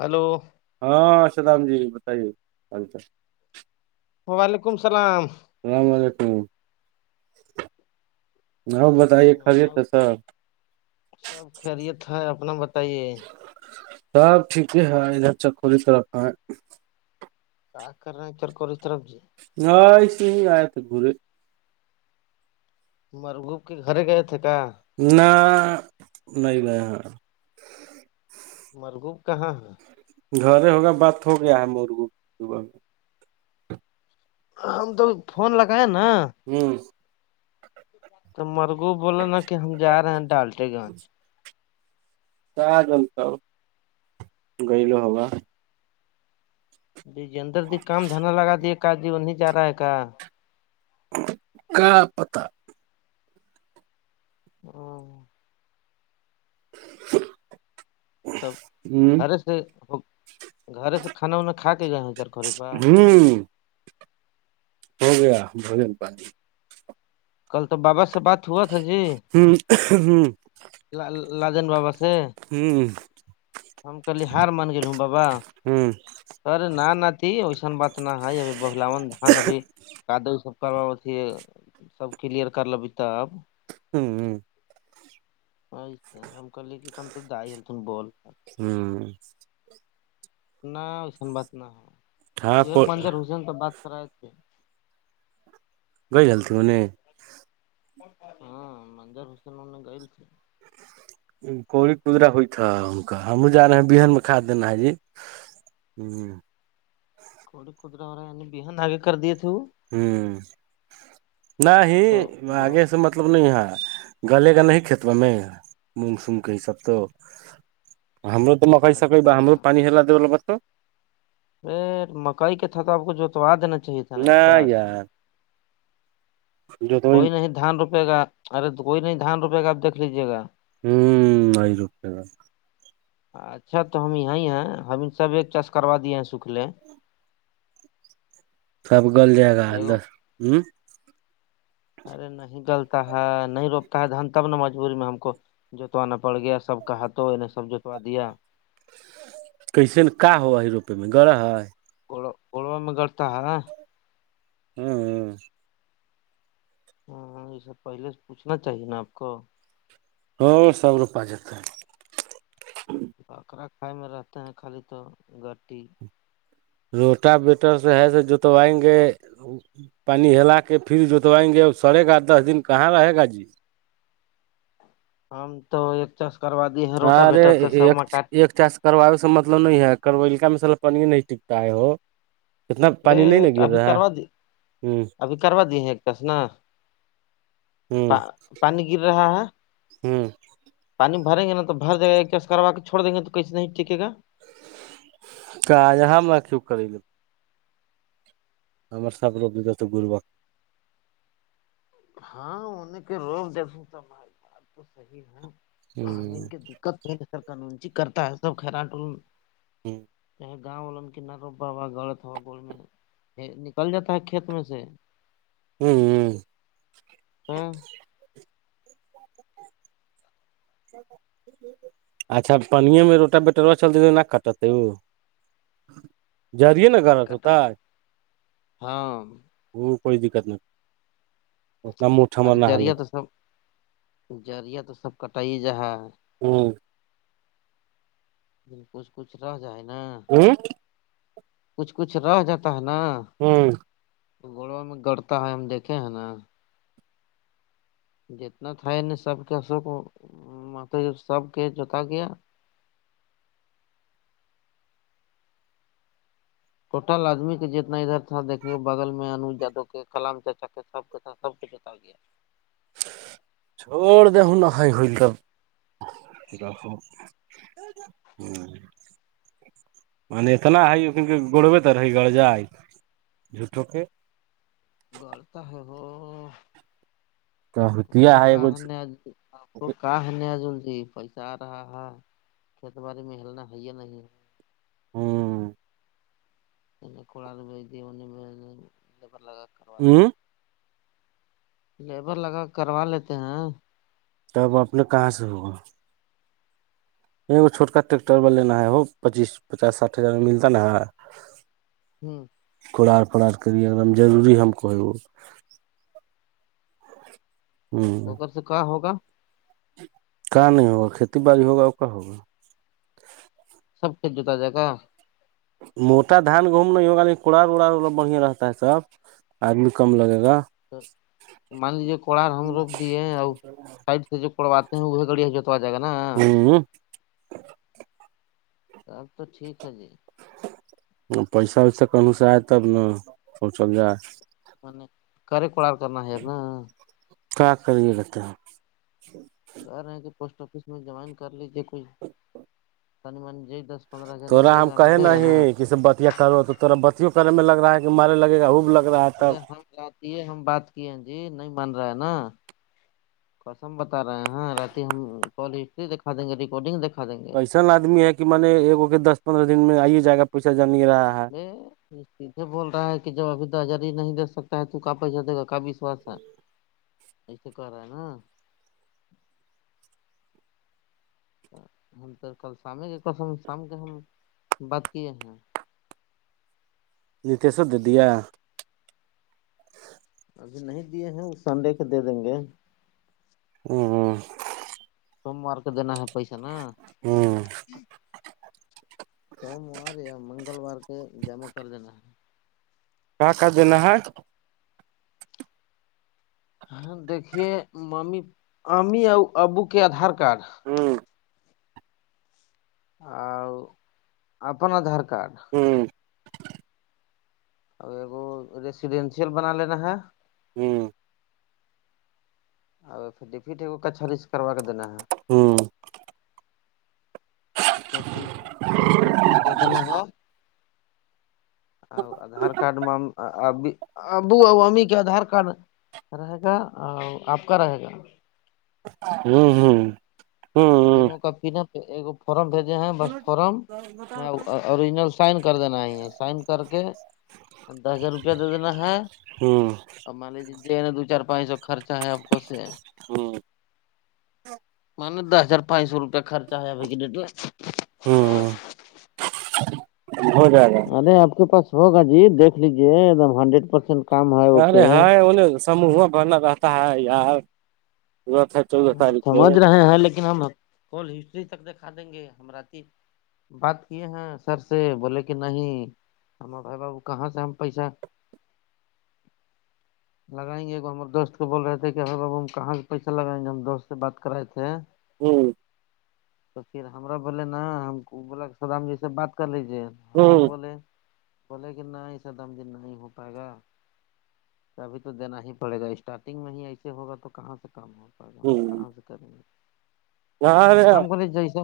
hello ہاں ش رام جی بتائیے ح چال وعلیکم السلام اللام علیکم آؤ بتائیے خرییے اور تھے سر سب خیریت ہے اپنا بتائیے سب ٹھیک ہی ہے ادھر چکی طرف ہیں کا کرن کرکور طرم جی ہ ایسے ہی آیا تھ گورے تارو گوپ کے گھر گئے تھے کیا نہ نہیں نہیں مرگوب کہاں ہے گھر ہوگیا بات ہو گیا ہے مرگو ہم تو فون لگیں نا ھمم تو مرگو بولو نا کہ ہم جا رہے ہیں ڈالتے گا س جنتا ہو گئیل ہوبا ڈیج اندر بھی کام دھرنا لگا دی کا جیون نہیں جا رہا ہے کہ کا پتہ ہ [inaudible] تب ہ گھرے سے ہو گھرے سے کھانا وانا کھ کے گئے ہیں چرخوری پرا ھمم [unintelligible] ہو گیا بھوجن پانی کل تو بابا سے بات ہوا تھا جی ہ ہ لجن بابا سے ہوں [unintelligible] ہم کل ہار مان گ ہ بابا ھمم [unintelligible] سر نہ نتی وسان بات نہ ہے ابھی بہلاون دان ابھی [unintelligible] کادو سب کروا اتیھی سب کلیئر کر لیبھی تب ہوں [unintelligible] ایس ہم کہے کہ کن تو ج بال [unintelligible] ہوں [unintelligible] اتنا وسن بات نہ ہاں ہے کو مظر ہو ن تو بات کرا تھتے [unintelligible] گئی حالتیوں میں ہاں مظر حسین نے گئےل سے کوڑی کودرا ہوئیت ہے کا ہم جا رہے ہیں بہن میں کھ دینا جی ہوں [unintelligible] تھڑی کدرا ہو رہا بہان داگے کر دیے تھے وہ ہوں نہیں آگے س مت مطلب نہیں یہاں گالے گ نہیں کھیتبا میں مونگ سگ کے یہ سب تو ہمر تو مکئی سکئی ب ہمر پانی ہےلا دول بات تو ار مکائی کاط آپ کو جوتوا دینا چاہیے تھا نہیں ار [unintelligible] ہوں کوئی نہیں دھان روپے گا ارے کوئی نہیں دھان روپے گا آپ دیکھ لیجیے گا ہوں نہیں روپے گا [unintelligible] اچھا تو ہم یہ ہی ہیں ہم سب ایک چاش کروا دیے ہیں سکھ لے سب گل جائے گا ایگو دس ھمم ارے نہیں گلتا ہے نہیں روکتا ہے دن تب ن مجبوری میں ہم کو جتوانا پڑ گیا سب کہاتھوں انیں سب جوتوا دیا کیسے ن کا ہوا ہے روپے میں گڑا ہے گڑ اڑوا میں گتا ہے ھمم ھمم [unintelligible] ہاں یہ سب پہلے سے پوچھنا چاہیے نا آپ کو ہو سب روپا جتا ہے [unintelligible] باکرا کھائے میں رہتے ہیں خالی تو گٹی روٹا بیٹر سے ہے س جوتوائیں گے پانی ہلا کے پھر جوتوائیں گے سڑے گا دس دن کہاں رہے گا جی ہم تو ایک چس کروا دیے ہیں ہاں روٹا ارے بیٹر سے سب ایک مکاٹ ایک چس کروائےے سے مطلب نہیں ہے کرویلکا میں س پن نہیں ٹکتا ہے ہو [unintelligible] اتنا پانی نہیں نا بیٹ گر رہا ھمم ابھی کروا دی ہیں ایک کس نا [unintelligible] پ ہ پانی گر رہا ہے ہ پانی بھریں گے نہ تو بھر جائے گا ایکس کروا کے چھڑ دیں گے تو کہسے نہیں ٹکےا [unintelligible] کاج ہاںامکھی کری ہمار سپرب ج گربک [unintelligible] ہاں انہ کے روک جس بات تو صحیح ہے ین ہ کی دقت نہیں سر قانونی کرتا ہے سب خر ول ھمم چاہے گاؤں والا کنا روب ہوا گڑت ہوا گول میں نکل جاتا ہے کھیت میں سے ھمم ہاں اچھا پن میں روٹ بیٹروا چل کٹ [unintelligible] نہیں گغلط کاتا ہوتا ہاں وہ کوئی دقت نہیں اتنا مٹمر ارے نہ حلے جرییا تو سب جرییا تو سب کٹائی ج ہے ھمم کچھ کچھ رہ جائے نا ہ کچھ کچھ رہ جاتا ہے نا ھمم گوڑو میں گڑتا ہے ہم دیکھ ہیں نا جتنا تھا ان سب کے او کو سب کے جوتا گیا ٹوٹل آدمی کے جتنا ادھر تھا دیکے بغل میں انو جادو کے کلام چچا کے سب کا تھا سب جتؤ گ ہے چھڑ د ہ نہائی ہوتا ھمم مان اتنا ہے ان کے گڑبےت رہی گرجا جھوٹوں کے گڑتا ہے وہ [inaudible] جا رہا ہے کھیتی باڑی میں ہلنا ہے یہ نہیں ہے ہاں کڑاال ب دی ب ڈبر لگ کر ھمم لیبر لگا کے کروا لیتے ہیں تب اپنے کہاں سے ہوگا یہ چھوٹا ٹریکٹر وال لینا ہے وہ پچیس پچاساٹھ ہزار میں ملتا نا ھمم کوورار پنار کریے ایک دم ضروری ہم کہ توک سے کہاں ہوگا کہاں نہیں ہوگا کھیتی باڑی ہوگا اور کا ہوگا سب ک جوتا جگا موٹا دھان گوم نہیں ہوگا ل کوڑا وڑاب بڑھیا رہتا ہے سب آدمی کم لگے گا مان لیجیے کوڑار ہم روپ دیے اور سائڈ سے جو کڑواتے ہیں وہ گڑیا جو جائے گا نا سب تو ٹھیک ہے جی پیسہ ویسا کہوں سے آئے تب ن پہنچل جائے م کے کوڑار کرنا ہے نا [unintelligible] کیا کرے رہتا ہے کہ رہے ہیں کہ پوسٹ آفس میں جوائن کر لیجیے کوئی سانیمان دس پندرہ ہزار تا ملے ہم گا کہے ملے گا نا نہیں کہسی بتیا کرو تو تورا بتوں کرنے میں لگ رہا ہے کہ مارے لگے گا وہب لگ رہا ہے ارے تب ہم جتی ہے ہم بات کیے جی نہیں مان رہا ہے نا کسم بتا رہے ہیں ہاں رات ہم کال ہسٹری دکھا دیں گے ریکارڈنگ دکھا دیں گے اسن آدمی ہے کہ مے اگو کے دس پندرہ دن میں آے جا پیسا جان رہا ہے سیدھے بول رہا ہے کہ جب ابھی درجاری نہیں دے سکتا ہے تو کا پیسہ دے گا کا وشواس ہے ایسے کر رہا ہے نا ہم تو کل شام کے کس ہم شام کے ہم بات کیے ہیں نیتیشو دیدیا [unintelligible] ابھی نہیں دیے ہیں وہ سنڈے کے دے دیں گے ا ہ سوم وارک دینا ہے پیسہ نا [unintelligible] ہ سوموار یا منگلوار کو جمع کر دینا ہے کہ کا دین ہ [unintelligible] ہاں دیکے م می اور ابو کے آدھار کارڈ ہ آ اپن آدھار کارڈ [unintelligible] ھمم ا ایکگو ریسیڈینشیل بنا لینا ہے ھمم ابھر ڈٹ کچھاس کروا کے دینا ہے ھمم اتنا چیز اتنا چیز دے دینا ہے آدھار کارڈ م اب ابو اور امی کے آدھار کارڈ رہے گا اور آپ کا رہے گا ھمم ھممم تینوں کا پن فارم بھیجے ہیں بس فارم میں اوریجنل سائن کر دینا ہے ہے سائن کر کے دس ہزار روپیہ دے دینا ہے [unintelligible] ہاں اب مان لیجے ج نا دو چار پانچ سو خرچہ ہے آپ کو سے ہاں م نے دس ہزار پانچ سو روپیہ خرچا آ ب ڈی ہ ہو جائے گا ارے آپ کے پاس ہوگا جی دیکھ لیجے ایک دم ہنڈریڈ پرسینٹ کام ہے اوک ولے سموہ بننا رہتا ہے یار چودہ ہم تاریخ کے سمجھ رہے ہیں لیکن ہم ہول ہسٹری تک دکھا دیں گے ہمرات بات کیے ہیں سر سے بولولے کہ نہیں ہماں بھائی بابو کہاں سے ہم پیسہ [unintelligible] لگائیں گے ہم دوست بول رہے کہ ار بابوا کہاں سے پیسہ لگائیں گے ہم دوست سے بات کر رہے تھے ھمم تو پھر ہمرا بولے نا ہم ا بولے سدام جی سے بات کر لیجے ہم بھی ہ بولے بولے کہ نہ ایسا دم ج نہیں ہو پائے گا ابھی تو دینا ہی پڑے گا اسٹارٹنگ میں ہی ایسے ہوگا تو کہاں سے کم ہوگا ہ کہاں سے کریں گے نہ ارے ہم کوے جیسے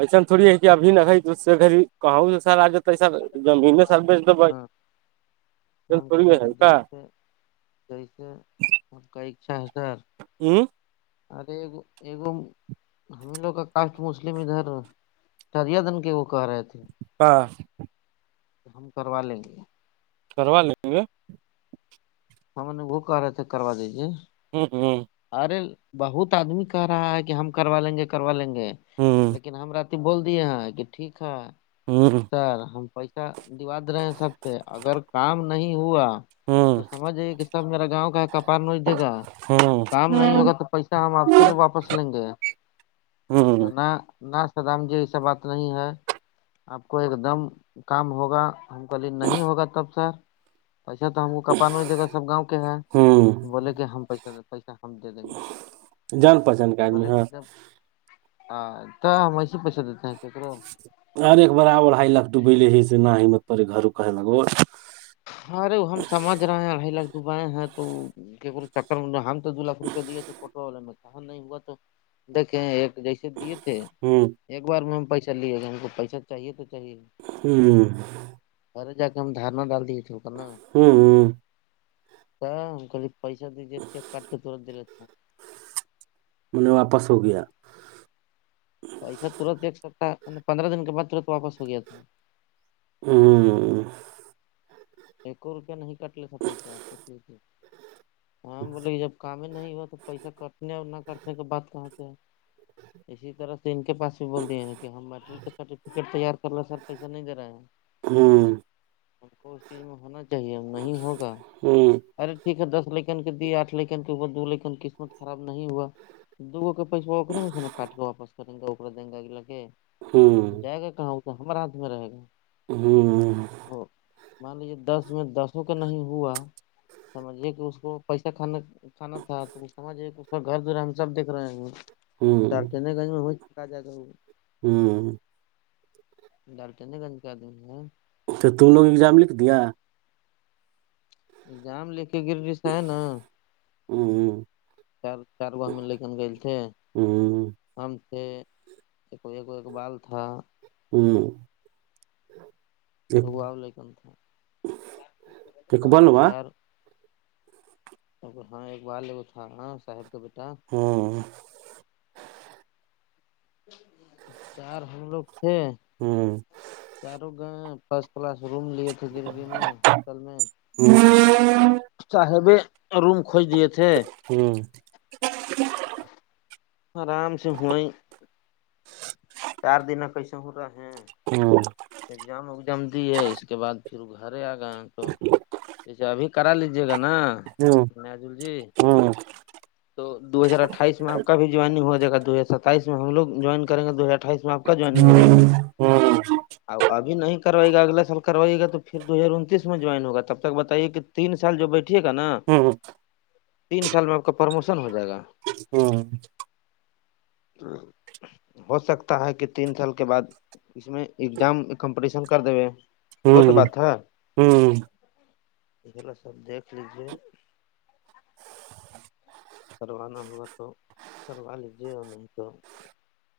ایسن تھوڑی ہے کہ اب ن نہ گئیس سے گ کہا سا زمین س بیچ دب ہاں ہم تھوڑی ہے بولے کہ کیا جیسے جیسے ہم کا اچھا ہے سر ہوں ارے ایکم ہم لوگ کا کاسٹ مسلم ادھر ریا دن کے وہ کہہ رہے تھے ہاں تو ہم کروا لیں گے پرواے ہاں میں نے وہ کہ رہے تھے کروا دیجیے ہوں ہوں ارے بہت آدمی کہ رہا ہے کہ ہم کروا لیں گے کروا لیں گے ہ ہ لیکن ہم رتی بول دیے ہیں کہ ٹھیک ہے ہوں [unintelligible] سر ہم پیسہ دوا د رہے ہیں سب سے اگر کام نہیں ہوا [unintelligible] تو سمجھے کہ سب میرا گاؤں کا کپار نوچ دے گا ہاں [unintelligible] کام نہیں ہوگا تو پیسہ ہم آپ سے واپس لیں گے س ہوں نہ نہ سر رام جی ایسا بات نہیں ہے آپ کو ایک دم کام ہوگا ہم کلے نہیں ہوگا تب سر پیسا تو ہمو کپانو جگا س گاؤں ہوں بولے کہ ہم پس پیسہ ہم دے دیں گے [unintelligible] جان پہچان کا آدمی ہاں ہاں تو مے پیسہ دیتا ہیں ککرا ہر ایک بڑا اڑھ لک ڈوبیلے ہی سے نہات پے گھر کہ لگ وہ ہاںرے ہم سمجھ رہے ہیں اڑھائی لاکھ ڈبائیں ہیں تو چ م ہم تو دو ل روپ دے تو کوٹوا میںا نہیں ہوا تو دیکھے ایک جیسے دیے تھے [unintelligible] ہوں [unintelligible] ایک بار میں ہم پیسہ لیے گا ہم کو پیسہ چاہیے تو چاہے ہوں [unintelligible] پرے جا کے ہم دارنا ڈال دیے تھو کر نا ہوں ہ [unintelligible] کیا ہم کلی پیسہ د دے چیک کاٹ کے تورت دل ن م واپاس ہو گیا [unintelligible] پیسہ ترنت دیک سکتا ہے میں نے پندرہ دن کے بعد ترت واپس ہو گیا تھا ہ [inaudible] ایکو روپیہ نہیں کاٹ لیتا پیسہ س ہاں بولے کہ جب کام نہیں ہوا تو پیسہ کٹنے اور نہ کٹنے کے بد کہاں سے ہیں [unintelligible] ہ [inaudible] اسی طرح سے ان کے پس بھی بول دیے ہیں کہ ہم میٹرک سرٹیفکیٹ تیار کر ل سر پیسہ نہیں د رہے ہیں ہاں [unintelligible] خ کو اس چیز میں ہونا چاہیے نہیں ہوگا ہاں [unintelligible] ارے ٹھیک ہے دس لیکن کے دی آٹ لیکن کے اوپر دو لیکن قسمت خراب نہیں ہوا [unintelligible] دوگو کے پیسےے میں سےا کاٹ کے واپس کریں گےا دیں گے اگ لے کے ہوں جائے گا کہاں ا تو ہمار ہاتھ میں رہے گا ا مان لیجیے دس میں دسوں کا نہیں ہوا سمجھیے کہ اس کو پیسہ کھانا ھانا تھا تو سمجھئے اس کا گھر دھرا ہم سب دیکھ رہے ہیں ہوں دارکندر گنج میں وہکا جائے گا وہ ہوں [unintelligible] ڈال تنے گنج کراد ہے تو تم لوگ ایگزام لکھ دیا جام لے کے گررییسا ہے نا [unintelligible] ہ [inaudible] چ چار گو ہمیں لےیکن گئےل تھے [unintelligible] ہوں ہم سے ا بال تھا [unintelligible] ہوں [unintelligible] ایک- بوالے ک تھایں اقبال ہوا چار [unintelligible] ا ہاں ایک بار لےگ تھا صاحب کا بیٹا [unintelligible] ہاں [unintelligible] چار ہم لوگ تھے ہوں چاروں گا [unintelligible] فرسٹ کلاس روم لیے تھے گروی میں ہوٹل میں ہ صاحبے روم کھوج دیے تھے ہوں آرام سے ہویں چار دن کیسے ہو رہا ہیں ہاں اگزام اگزام دیے اس کے بعد پھر وہ گھر ہی آ گئے ہیں تو جیسے ابھی کرا لیجیے جگ نا ہوں نجول جی ہوں تو دو ہزار اٹھائی میں آپ کا بھی جوائنگ ہو جائےا دو ہزار ستائیس میں ہم لوگ جوائن کر گ دو ہز اٹھائیس میں آپ کا جوانی ہو ہوں جائے گا ا ابھی نہیں کروائے گا اگلا سال کروائیے گا تو پھر دو ہزار انتیس میں جوائن ہوگا تب تک بتائیے کہ تین سال جو بیٹھیے گا نا ہوں تین سال میں آپ کا پروموشن ہو جائے گا ہو سکتا ہے کہ تین سال کے بعد اس میں ایگزام کمپٹیشن کر دیوے یہ تو ہوں بات ہے ہوں ال سب دیکھ لیجے سرو ن ہوگ تو سروال جین تو